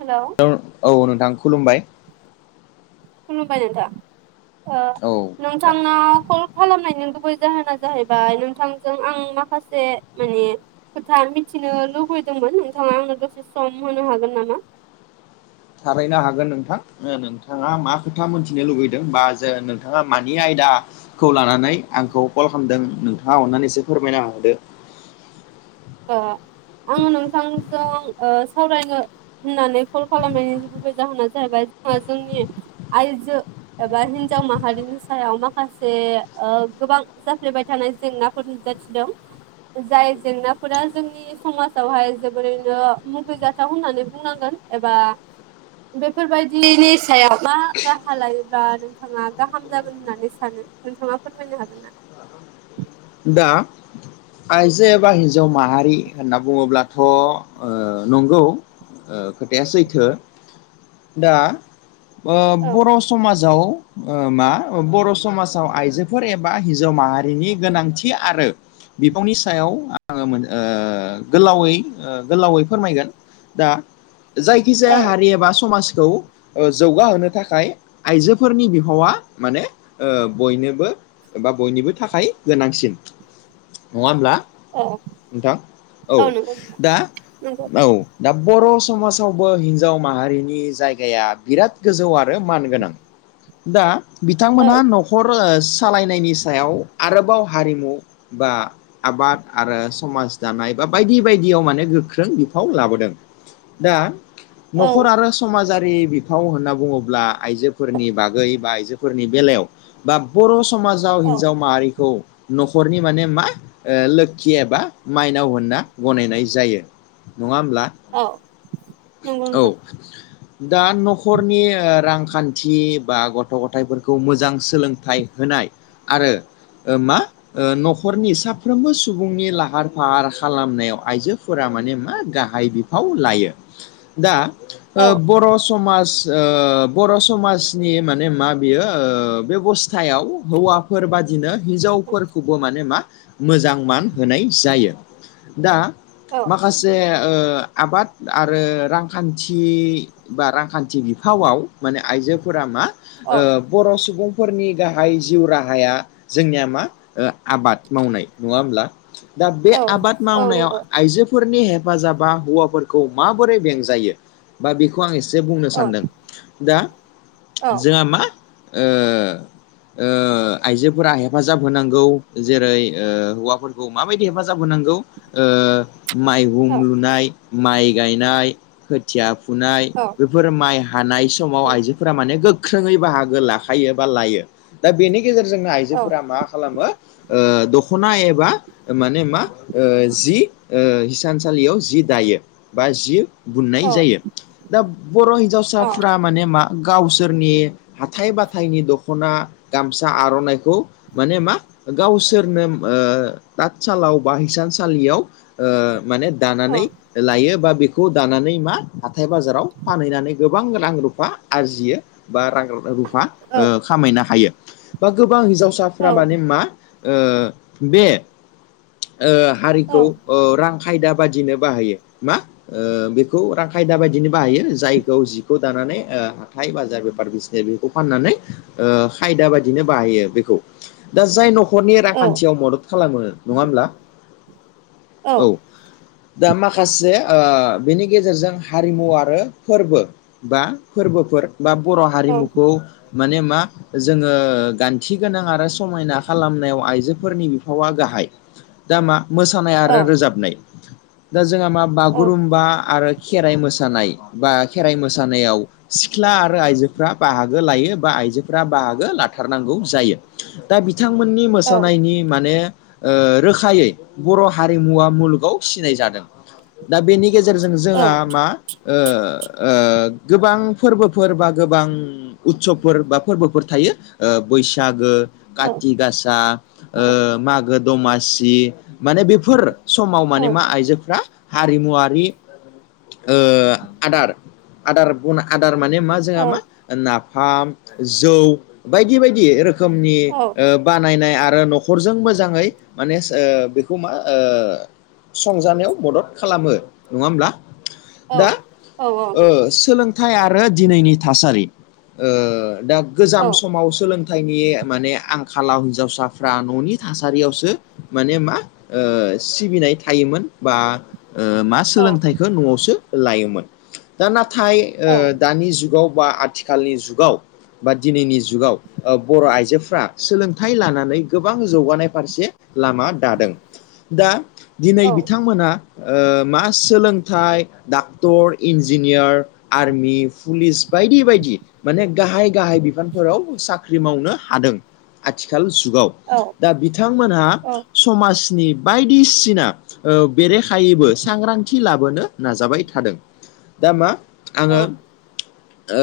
Hello औ औ नोंथां खुलुमबाय। खुलुमबाय नोंथां ओ औ दा नोंथाङाव कल खालामनायनि गुबै जाहोना जाहैबाय नोंथांजों आं माखासे माने खोथा मिथिनो लुबैदोंमोन नोंथाङा आंनो दसे सम होनो हागोन नामा? थारैनो हागोन नोंथां। ओ नोंथाङा मा खोथा मोनथिनो लुुबैदों बा जे नोंथाङा मानि आयदा खौ लानानै आंखौ कल खालामदों नोंथाङा अननानै एसे फोरमायना होदो ओ आङो नोंथांजों ओ सावरायनो होननानै कल खालामनायनि गुबै जाहोना जाहैबाय जोंहा जोंनि आइजो एबा हिनजाव माहारिनि सायाव माखासे ओ गोबां जाफ्लेबाय थानाय जेंना फोर नुजाथिदों जाय जेंना फोरा जोंनि समाजावहाय जोबोरैनो मुगैजाथाव होननानै बुंनांगोन एबा बेफोरबायदिनि सायाव मा राहा लायोब्ला आरो नोंथाङा गाहाम जागोन होननानै सानो नोंथाङा फोरमायनो हागोनना? दा आइजो एबा हिन्जाव माहारि होनना बुङोब्लाथ' ओ नंगौ ओ खोथाया सैथो दा ओ औ बर' समाजाव ओ मा बर' समाजाव आइजोफोर एबा हिन्जाव माहारिनि गोनांथि आरो बिफंनि सायाव आङो ओ गोलावै गोलावै फोरमायगोन दा जायखिजाया औ हारि एबा समाजखौ ओ जौगाहोनो थाखाय आइजोफोरनि बिहावा माने ओ बयनोबो एबा बयनिबो थाखाय गोनांसिन नङा ओमब्ला औ नोंथां औ नंगौ नोंथां दा नंगौ औ दा बर' समाजावबो हिन्जाव माहारिनि जायगाया बिराद गोजौ आरो मान गोनां दा औ बिथांमोनहा नखर सालायनायनि सायाव आरोबाव हारिमु बा आबाद आरो समाज दानाय बा बायदि बायदियाव माने गोख्रों बिफाव लाबोदों। दा नखर औ आरो समाजारि बिफाव होनना बुङोब्ला आइजोफोरनि बागै बा आइजोफोरनि बेलायाव बा बर' समाजाव औ हिन्जाव माहारिखौ नखरनि माने मा लोक्षि एबा माइनाव होनना गनायनाय जायो। नङा होमब्ला औ नंगौ औ दां दा न'खरनि रांखान्थि बा गथ' गथायाइफोरखौ मोजां सोलोंथाइ होनाय आरो मा ओश्रन'खरनि साफ्रोमबो सुबुंनि लाहार फाहार खालामनायाव आइजोफोरा माने मा गाहाय बिफोर फाल लायो दा औ ओ बर' समाज ओ बर' समाजनि माने मा बियो बेबस्थायाव हौवा फोर बादिनो हिजाव फोरखौबो माने मा मोजां मान होनाय जायो। दा औ माखासे आबाद आरो रांखान्थि बा रांखान्थि बिफावआव माने आइजोफोरा मा औ ओ बर' सुबुंफोरनि गाहाय जिउ राहाया जोंनिया मा ओ आबाद मावनाय नङा होमब्ला दा बे औ आबाद मावनायाव नंगौ औ आइजो फोरनि हेफाजाबा हौवाफोरखौ माबोरै बेंजायो बा बेखौ आं एसे बुंनो सानदों दा औ जोंहा मा ओ ओ आइजोफोरा हेफाजाब होनांगौ औ जेरै ओ हौवाफोरखौ माबायदि हेफाजाब होनांगौ ओ माइहुं लुनाय माइ गायनाय खोथिया फुनाय औ बेफोर माइ हानाय समाव आइजोफोरा माने गोख्रोङै बाहागो लाखायो बा लायो दा बेनि गेजेरजोंनो औ आइजोफोरा मा खालामो ओ दख'ना एबा माने मा ओ जि ओ हिसानसालियाव जि दायो बा जि औ बुनाय जायो दा बर' हिन्जावसाफ्रा माने मा गावसोरनि हाथाय बाथथायनि दख'ना गामसा आर'नाइखौ माने मा गावसोरनो ओ ततसालाव बा हिसानसालियाव माने दानानै लायो बा बेखौ दानानै मा हाथाय बाजाराव फानहैनानै गोबां रां रुफा आरजियो बा रां रुफा खामायनो हायो। बा गोबां हिन्जावसाफ्रा माने मा ओ बे ओ हारिखौ ओ रां खायदा बादिनो बाहायो। मा ओ बेखौ रां खायदा बायदिनो बाहायो जायखौ जिखौ दानानै ओ हाथाय बाजार बेफार बिसिनि बेखौ फाननानै खायदा बायदिनो बाहायो बेखौ दा जाय न'खर न'खरनि रांखान्थियाव मदद खालामो नङा होमब्ला औ दा माखासे बेनि गेजेरजों हारिमु आरो फोरबो बा फोरबोफोर बा बर' हारिमुखौ माने मा जोंङो गान्थि गोनां आरो समायना खालामनायाव आइजोफोरनि बिफावा गाहाय। दा मा मोसानाय औ आरो रोजाबनाय दा जोंहा मा औ बागुरुम्बा आरो खेराइ मोसानाय बा खेराइ मोसानायाव सिख्ला आरो आइजोफ्रा बाहागो लायो बा आइजोफोरा बाहागो लाथारनांगौ जायो। दा बिथांमोननि औ मोसानायनि माने रोखायै बर' हारिमुवा मुलुगाव फिसिनाय जादों। दा बेनि गेजेरजों जोंहा औ मा ओ ओ गोबां फोरबोफोर बा गोबां उत्सबफोर बा फोरबोफोर थायो ओ बैसागो औ काति गासा औ ओ मागो दमासि माने बेफोर समाव माने मा औ आइजोफ्रा हारिमुवारि ओ आदार आदार बना आदार माने मा जोंहा मा औ नाफाम जौ बायदि बायदि रोखोमनि औ ओ बानायनाय आरो न'खरजों मोजाङै माने सो ओ बेखौ मा ओ संजानायाव मदद खालामो नङा होमब्ला दा औ औ नंगौ ओ सोलों थाय आरो दिनैनि थासारि ओ दा गोजाम औ समाव सोलों थायनि माने आंखालाव हिनजावसाफ्रा न'नि थासारियावसो माने मा ओ सिबिनाय थायोमोन बा ओ मा औ सोलोंथाइखौ न'आवसो लायोमोन दा नाथाय औ ओ दानि जुगाव बा आथि खालनि जुगाव बा दिनैनि जुगाव ओ बर' आइजोफ्रा सोलोंथाइ लानानै गोबां जौगानाय फारसे लामा दादों दा दिनै औ बिथांमोना ओ मा सोलोंथाइ डाक्टर इन्जिनियार आर्मि पुलिस बायदि बायदि। माने गाहाय गाहाय बिफानफोराव साख्रि मावनो हादों। आथिखाल जुगाव दा बिथांमोनहा औ औ समाजनि बायदिसिना ओ बेरेखायैबो सांग्रांथि लाबोनो नाजाबाय थादों दा मा आङो ओ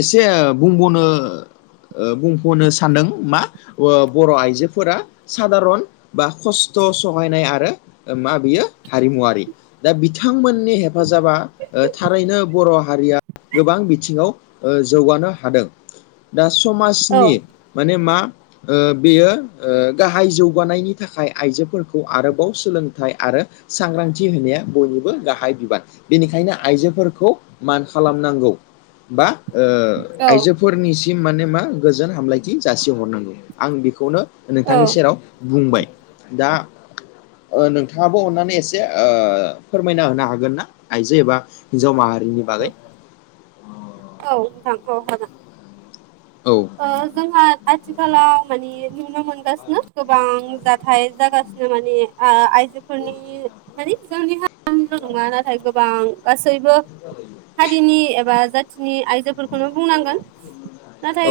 एसे बुंब'नो ओ बुंफ'नो सानदों मा अ बर' आइजोफोरा सादारन बा खस्थ' सहायनाय आरो मा बियो हारिमुवारि दा बिथांमोननि हेफाजाबा ओ थारैनो बर' हारिया गोबां बिथिङाव ओ जौगानो हादों दा समाजनि माने मा ओ बेयो ओ गाहाय जौगानायनि थाखाय आइजोफोरखौ आरोबाव सोलोंथाइ आरो सांग्रांथि होनाया बयनिबो गाहाय बिबान। बेनिखायनो आइजोफोरखौ मान खालामनांगौ बा ओ आइजोफोरनिसिम माने मा गोजोन हामलायथि जासिहरनांगौ आं बेखौनो औ नोंथांनि नोंथां सेराव बुंबाय दा ओ नोंथाङाबो अननानै एसे ओ फोरमायना होनो हागोन ना आइजो एबा हिन्जाव माहारिनि बागै औ नोंथां औ हागोन। औ। ओ जोंहा आथिखालाव मानि नुनो मोनगासिनो गोबां जाथाय जागासिनो माने ओ आइजोफोरनि मानि जोंनि हारिनिल' नङा नाथाय गोबां गासैबो हारिनि एबा जाथिनि आइजोफोरखौनो बुंनांगोन।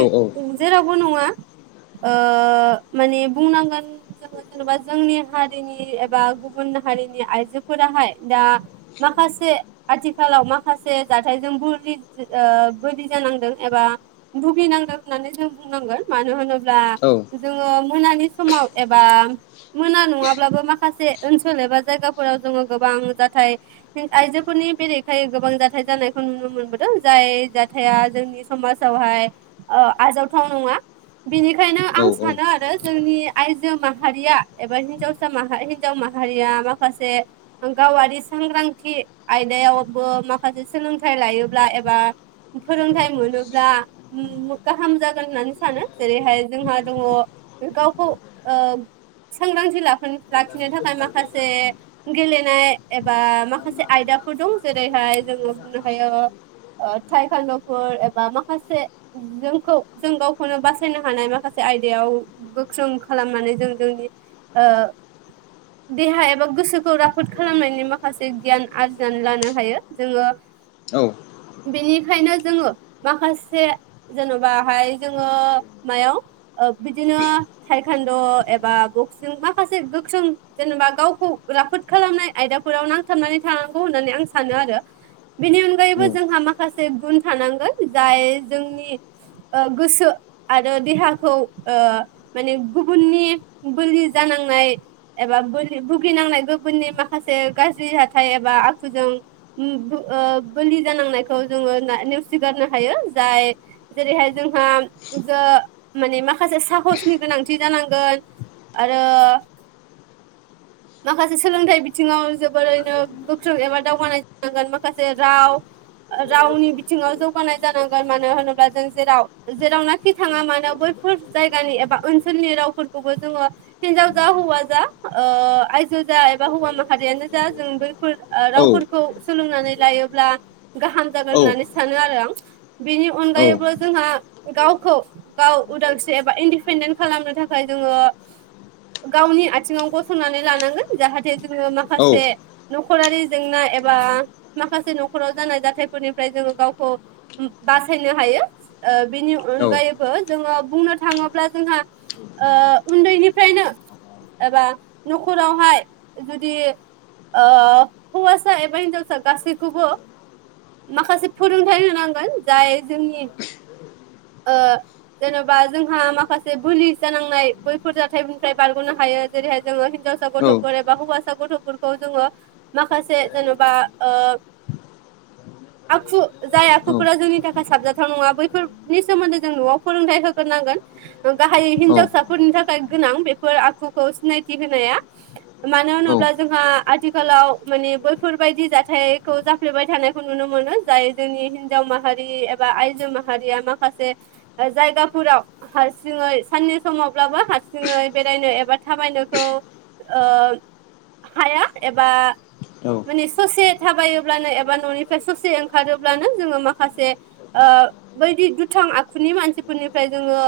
औ औ जेरावबो नङा ओ माने बुंनांगोन [unintelligible] जेनेबा जोंनि हारिनि एबा गुबुन हारिनि आइजोफोराहाय दा माखासे आथिखालाव माखासे जाथायजों बुलि ओ बोलि जानांदों एबा भुगिनांदों। होननानै जों बुंनांगोन मानो होनोब्ला औ जोङो मोनानि समाव एबा मोना नङाब्लाबो माखासे ओनसोल एबा जायगाफोराव जोङो गोबां जाथाय। आइजोफोरनि बेरेखायै गोबां जाथाय जानायखौ नुनो मोनबोदों जाय जाथाया जोंनि समाजावहाय ओ आजावथाव नङा बिनिखायनो औ आं सानो आरो जोंनि आइजो माहारिया एबा हिन्जावसा माहा हिनजाव माहारिया माखासे गावारि सांग्रांथि आयदायावबो माखासे सोलोंथाइ लायोब्ला एबा फोरोंथाइ मोनोब्ला [unintelligible] गाहाम जागोन होननानै सानो जेरैहाय जोंहा दङ गावखौ ओ सांग्रांथि ला लाखिनो थाखाय माखासे गेलेनाय एबा माखासे आयदाफोर दं। जेरैहाय जोङो बुंनो हायो ओ टायकाण्डफोर बा माखासे जों खौ जों गावखौनो बासायनो हानाय माखासे आयदायाव गोख्रों खालामनानै जों जोंनि ओ देहा एबा गोसोखौ रा फोद खालामनायनि माखासे गियान आरजिनानै लानो हायो जोङो औ। बेनिखायनो जोङो माखासे जेन' बा हाय जोङो मायाव ओ बिदिनो ताइक्वानड' एबा माखासे गोख्रों जेनेबा गावखौ राफोद खालामनाय आयदाफोराव नांथाबनानै थानांगौ होननानै आं सा सानो आरो बेनि अनगायैबो औ जोंहा माखासे गुन थानांगोन जाय जोंनि ओ गोसो आरो देहाखौ ओ माने गुबुननि बोलि जानांनाय एबा बोलि बुगिनांनाय गुबुननि माखासे गाज्रि जााथथाय एबा आखुजों बोलि जानांनायखौ जोङो नेवसिगारनो हायो जाय जेरैहाय जोंहा गो माने माखासे साहसनि गोनांथि जानांगोन आरो माखासे सोलोंथाइ बिथिङाव जोबोरैनो गोख्रों एबा दावगानाय जानांगोन माखासे राव रावनि बिथिङाव जौगानाय जानांगोन मानो होनो बा जों जेराव जेरावनाखि थाङा मानो बैफोर जायगानि एबा ओनसोलनि रावफोरखौबो जोङो हिनजाव जा हौवा जा आयजो जा एबा हौवा माहारियानो जा जों बैफोर ओ औ रावफोरखौ सोलोंनानै लायोब्ला गाहाम औ जागोन होननानै सानो आरो आं बिनि अनगायैबो जोंहा गावखौ गाव उदांस्रि एबा इन्दिपेन्देन्ट खालामनो थाखाय जोङो गावनि आथिङाव गसंनानै लानांगोन जाहाथे जोङो माखासे न'खरारि जेंना एबा माखासे न'खराव जानाय जाथायफोरनिफ्राय जोङो गावखौ बासायनो हायो ओ बेनि अनगायैबो जोङो बुंनो थाङोब्ला जोंहा ओ उन्दैनिफ्रायनो एबा न'खरावहाय जुदि ओ हौवासा एबा हिनजावसा गासैखौबो माखासे फोरोंथाइ होनांगोन जाय जोंनि ओ जेन'बा जोंहा माखासे बोलि जानांनाय बैफोर जाथायनिफ्राय बारग'नो हायो जेरैहाय जोङो हिनजाव सा गथ'फोर एबा हौवासा गथ'फोरखौ जोङो माखासे जेन'बा ओ आखु जाय आखुफोरा जोंनि था साबजाथाव नङा बैफोरनि सोमोन्दै जों न'आव फोरोंथाइ होग्रोनांगोन गाहाय हिनजावसाफोरनि थाखाय गोनां बेफोर आखुखौ सिनायथि होनाया मानो होनोब्ला जोंहा आथिखालाव माने बैफोरबायदि जाथायखौ जा फैबाय थानायखौ नुनो मोनो जाय जोंनि हिनजाव माहारि एबा आइजो माहारिया माखासे जायगाफोराव हारसिङै साननि समावब्लाबो हारसिङै बेरायनो एबा थाबायनोखौ हाया एबा औ माने ससे थाबायोब्लानो एबा न'निफ्राय ससे ओंखारोब्लानो जोङो मा माखासे बायदि दुथां आखुनि मानसिफोरनिफ्राय जोङो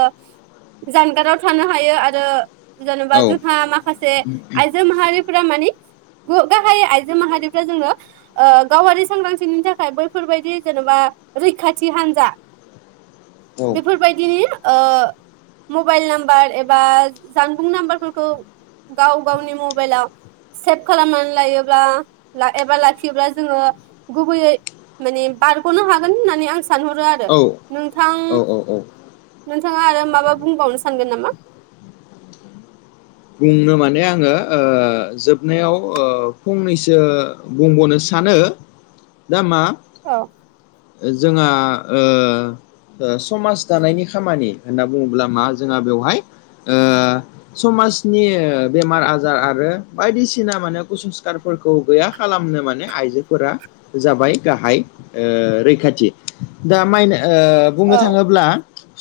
जानगाराव थानो हायो आरो जेनेबा जोंहा माखासे आइजो मा माहारिफ्रा माने गाहाय आइजो माहारिफ्रा जोङो ओ गावारि सांग्रांथिनि थाखाय बैफोरबायदि जेनेबा रैखाथि हान्जा औ बेफोरबायदिनि ओ मबाइल नाम्बार एबा जानबुं नाम्बारफोरखौ गाव गावनि मबाइलआव सेभ खालामनानै लायोब्ला एबा ला लाखियोब्ला जोङो गुबैयै माने बारग'नो हागोन होननानै आं सानहरो आरो औ नोंथां औ नोंथाङा आरो माबा बुंबावनो सानगोन नामा? बुंनो माने आङो ओ जोबनायाव फंनैसो बुंबावनो सानो दा मा औ जोंहा ओ समाज दानायनि खामानि होनना बुङोब्ला मा जोंहा बेवहाय ओ समाज नि बेमार आजार आरो बायदिसिना माने कुसंस्कारफोरखौ गैया खालामनो माने आइजोफोरा जाबाय गाहाय ओ रैखाथि दा माइ ओ- बुंनो औ थाङोब्ला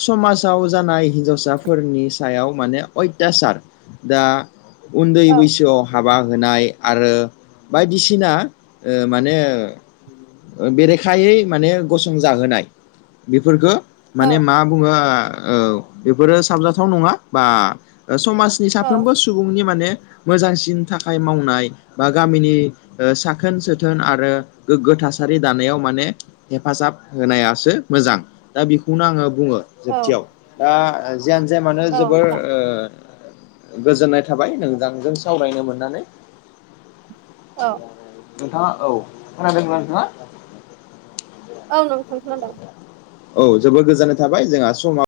समाजाव जानाय हिन्जावसाफोरनि सायाव माने अयथासार दा उन्दै औ बैसोआव हाबा होनाय आरो बायदिसिना ओ माने बेरेखायै माने गसं जाहोनाय बेफोरफोरखो। औ माने मा बुङो ओ औ बेफोरो साबजाथाव नङा बा समाज नि औ साफ्रोमबो सुबुंनि माने मोजांसिन थाखाय मावनाय बा गामिनि ओ-साखोन सोथोन आरो गोग्गो थासारि दानायाव माने हेफाजाब होनायासो मोजां दा बेखौनो आङो बुङो। औ जोबथियाव दा जियानो जाया मानो औ जोबोर नोंथां ओ - गोजोननाय थाबाय नोंजांजों सावरायनो मोननानै। औ नोंथाङा औ खोनादोंना नोंथाङा? औ नोंथां खोनादों औ जोबोद गोजोननाय थाबाय जोंहा समा